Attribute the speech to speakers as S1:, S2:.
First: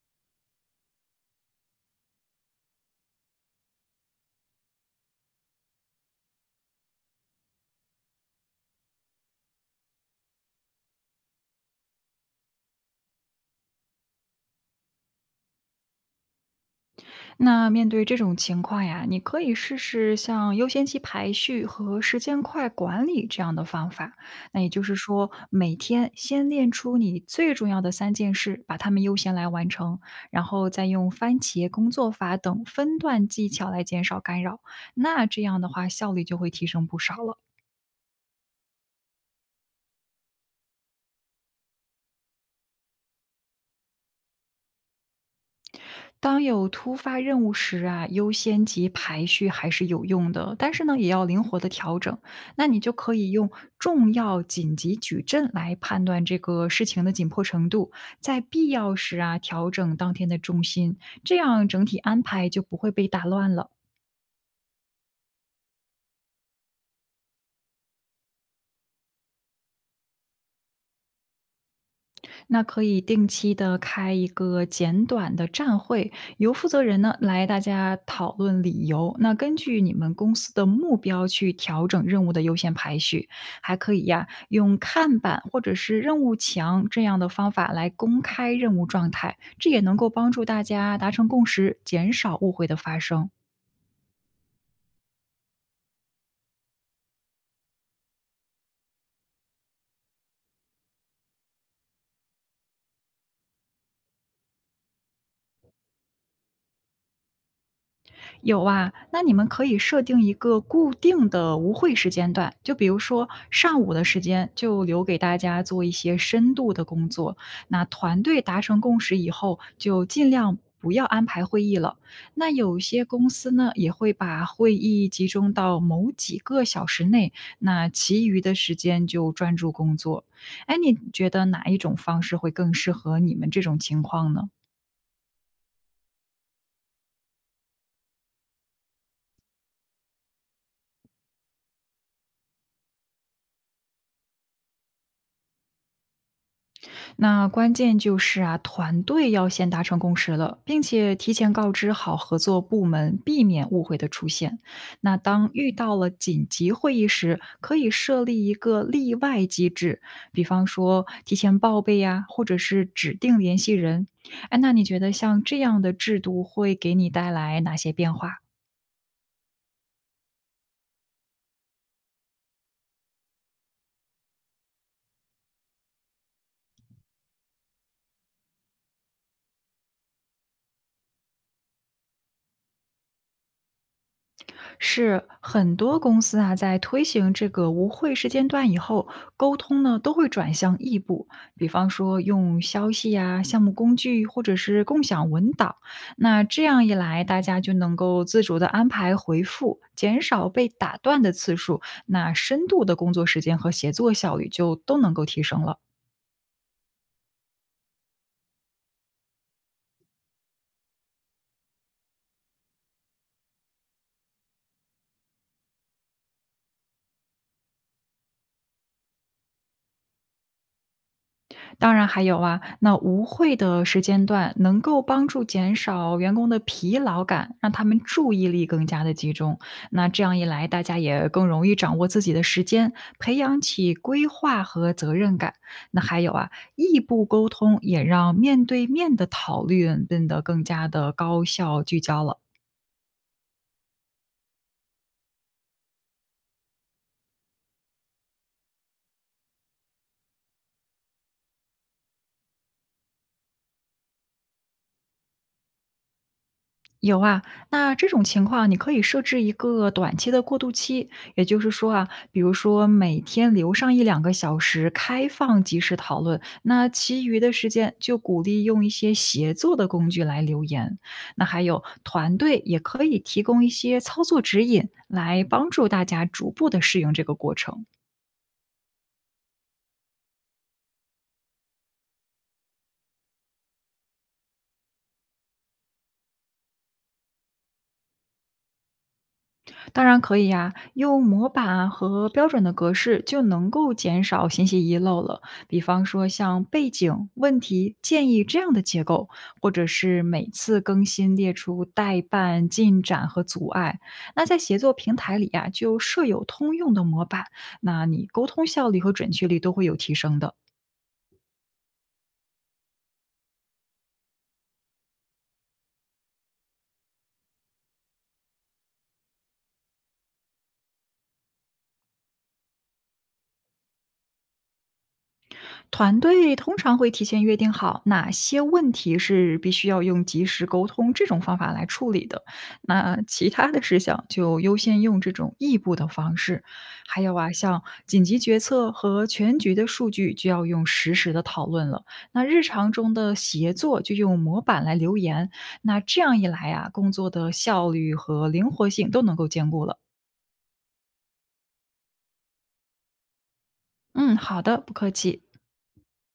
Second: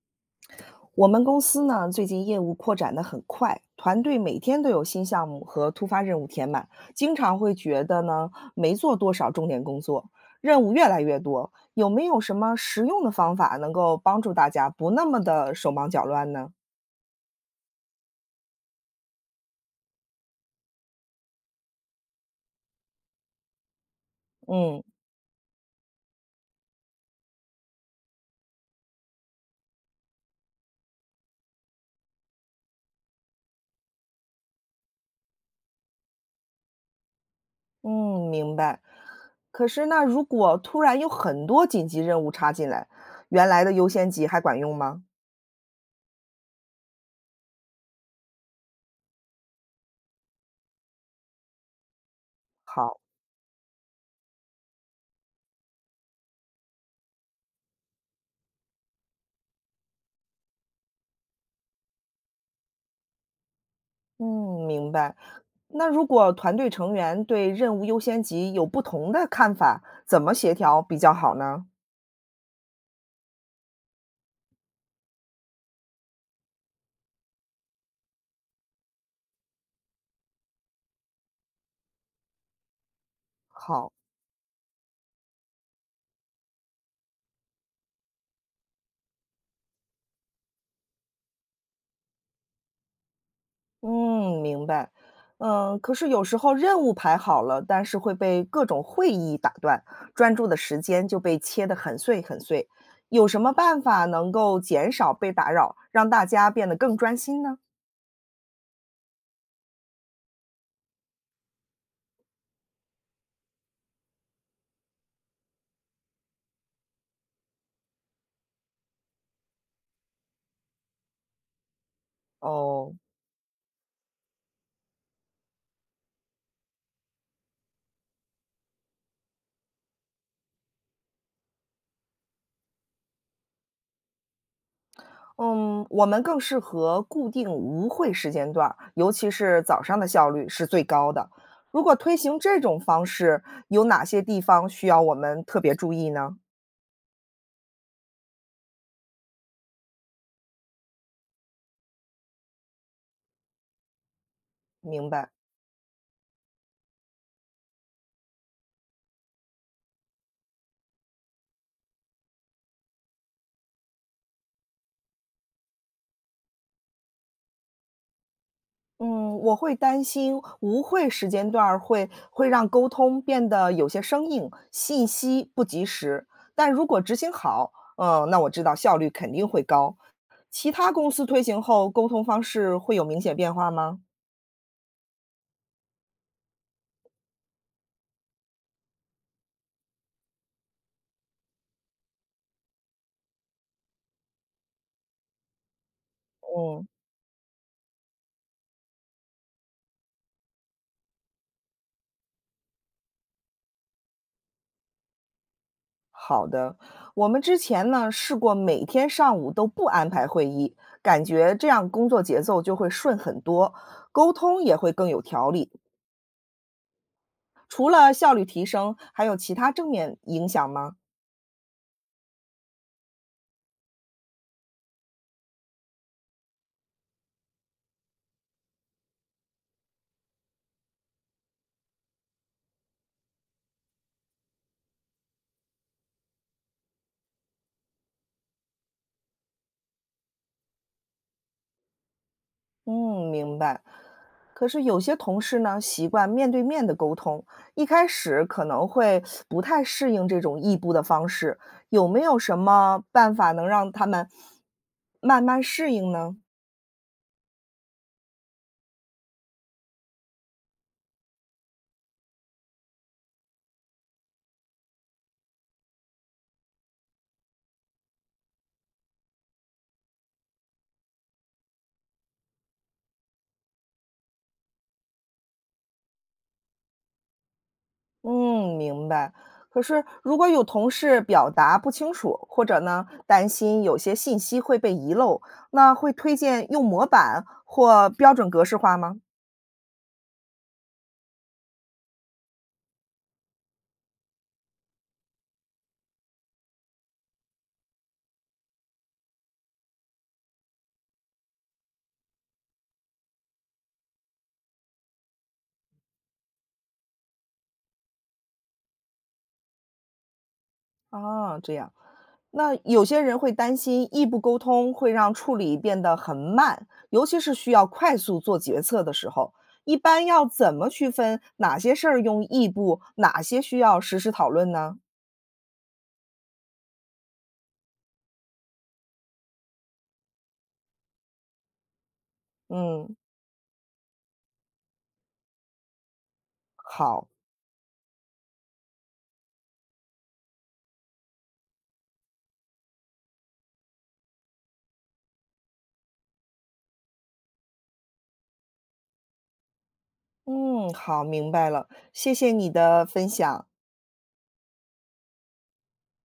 S1: 我们公司呢，最近业务扩展的很快，团队每天都有新项目和突发任务填满，经常会觉得呢，没做多少重点工作，任务越来越多。有没有什么实用的方法能够帮助大家不那么的手忙脚乱呢？
S2: 那面对这种情况呀，你可以试试像优先级排序和时间块管理这样的方法。那也
S1: 嗯
S2: 就是说，每天先练出你最重要的三件事，把它们优先来完成，然后再用番茄工作法等分段技巧来减少干扰。那这样的话，效率就会提升不少了。
S1: 嗯，明白。可是呢，如果突然有很多紧急任务插进来，原来的优先级还管用吗？
S2: 当有突发任务时啊，优先级排序还是有用的，但是呢，也要灵活的调整。那你就
S1: 好。
S2: 可以用重要、紧急、矩阵来判断这个事情的紧迫程度，在必要时啊，调整当天的重心，这样整体安排就不会被打乱了。
S1: 嗯，明白。那如果团队成员对任务优先级有不同的看法，怎么协调比较好呢？
S2: 那可以定期的开一个简短的站会，由负责人呢来大家讨论理由，那根据你们公司的目标去调整任务的优先排序，还
S1: 好，
S2: 可以呀用看板或者是任务墙这样的方法来公开任务状态，这也能够帮助大家达成共识，减少误会的发生。
S1: 嗯，明白。嗯，可是有时候任务排好了，但是会被各种会议打断，专注的时间就被切得很碎很碎。有什么办法能够减少被打扰，让大家变得更专心呢？
S2: 有啊，那你们可以设定一个固定的无会时间段，就比如说上午的时间就留给大家做一些深度的工作。那团队达成共识以后，就尽量不要安排会议了。那有
S1: 哦，
S2: 些公司呢，也会把会议集中到某几个小时内，那其余的时间就专注工作。哎，你觉得哪一种方式会更适合你们这种情况呢？
S1: 嗯，我们更适合固定无会时间段儿尤其是早上的效率是最高的。如果推行这种方式，有哪些地方需要我们特别注意呢？
S2: 那关键就是啊，团队要先达成共识了，并且提前告知好合作部门，避免误会的出现。
S1: 明
S2: 那
S1: 白。
S2: 当遇到了紧急会议时，可以设立一个例外机制，比方说提前报备呀、或者是指定联系人。哎，那你觉得像这样的制度会给你带来哪些变化？
S1: 嗯，我会担心无会时间段儿会让沟通变得有些生硬，信息不及时。但如果执行好，嗯，那我知道效率肯定会高。其他公司推行后，沟通方式会有明显变化吗？
S2: 是很多公司啊，在推行这个无会时间段以后，沟通呢都会转向异步，比方说用消息呀、项目工具或者是共享文档。那这
S1: 嗯。
S2: 样一来，大家就能够自主的安排回复，减少被打断的次数，那深度的工作时间和协作效率就都能够提升了。
S1: 好的，我们之前呢试过每天上午都不安排会议，感觉这样工作节奏就会顺很多，沟通也会更有条理。除了效率提升，还有其他正面影响吗？
S2: 当然还有啊，那无会的时间段能够帮助减少员工的疲劳感，让他们注意力更加的集中。那这样一来，大家也更容易掌握自己的时间，培养起规划和责任感。那还有啊，异步沟通也让面对面的讨论变得更加的高效聚焦了。
S1: 嗯，明白。可是有些同事呢，习惯面对面的沟通，一开始可能会不太适应这种异步的方式，有没有什么办法能让他们慢慢适应呢？
S2: 有啊，那这种情况你可以设置一个短期的过渡期，也就是说啊，比如说每天留上一两个小时开放即时讨论，那其余的时间就鼓励用一些协作的工具来留言。那还有团队也可以提供一些操作指引，来帮助大家逐步的适应这个过程。
S1: 嗯，明白。可是如果有同事表达不清楚，或者呢担心有些信息会被遗漏，那会推荐用模板或标准格式化吗？
S2: 当然可以呀，用模板和标准的格式就能够减少信息遗漏了。比方说像背景、问题、建议这样的结构，或者是每次更新列出待办、进展和阻碍。那在协作平台里呀，就设有通用的模板，那你沟通效率和准确率都会有提升的。
S1: 啊，这样。那有些人会担心异步沟通会让处理变得很慢，尤其是需要快速做决策的时候，一般要怎么区分哪些事儿用异步，哪些需要实时讨论呢？
S2: 团队通常会提前约定好哪些问题是必须要用及时沟通这种方法来处理的，
S1: 嗯，
S2: 那其他的事项就优先用这种异步的方式。还
S1: 好，
S2: 有啊，像紧急决策和全局的数据就要用实时的讨论了。那日常中的协作就用模板来留言，那这样一来啊，工作的效率和灵活性都能够兼顾了。
S1: 嗯，好，明白了，谢谢你的分享。
S2: 嗯，好的，不客气。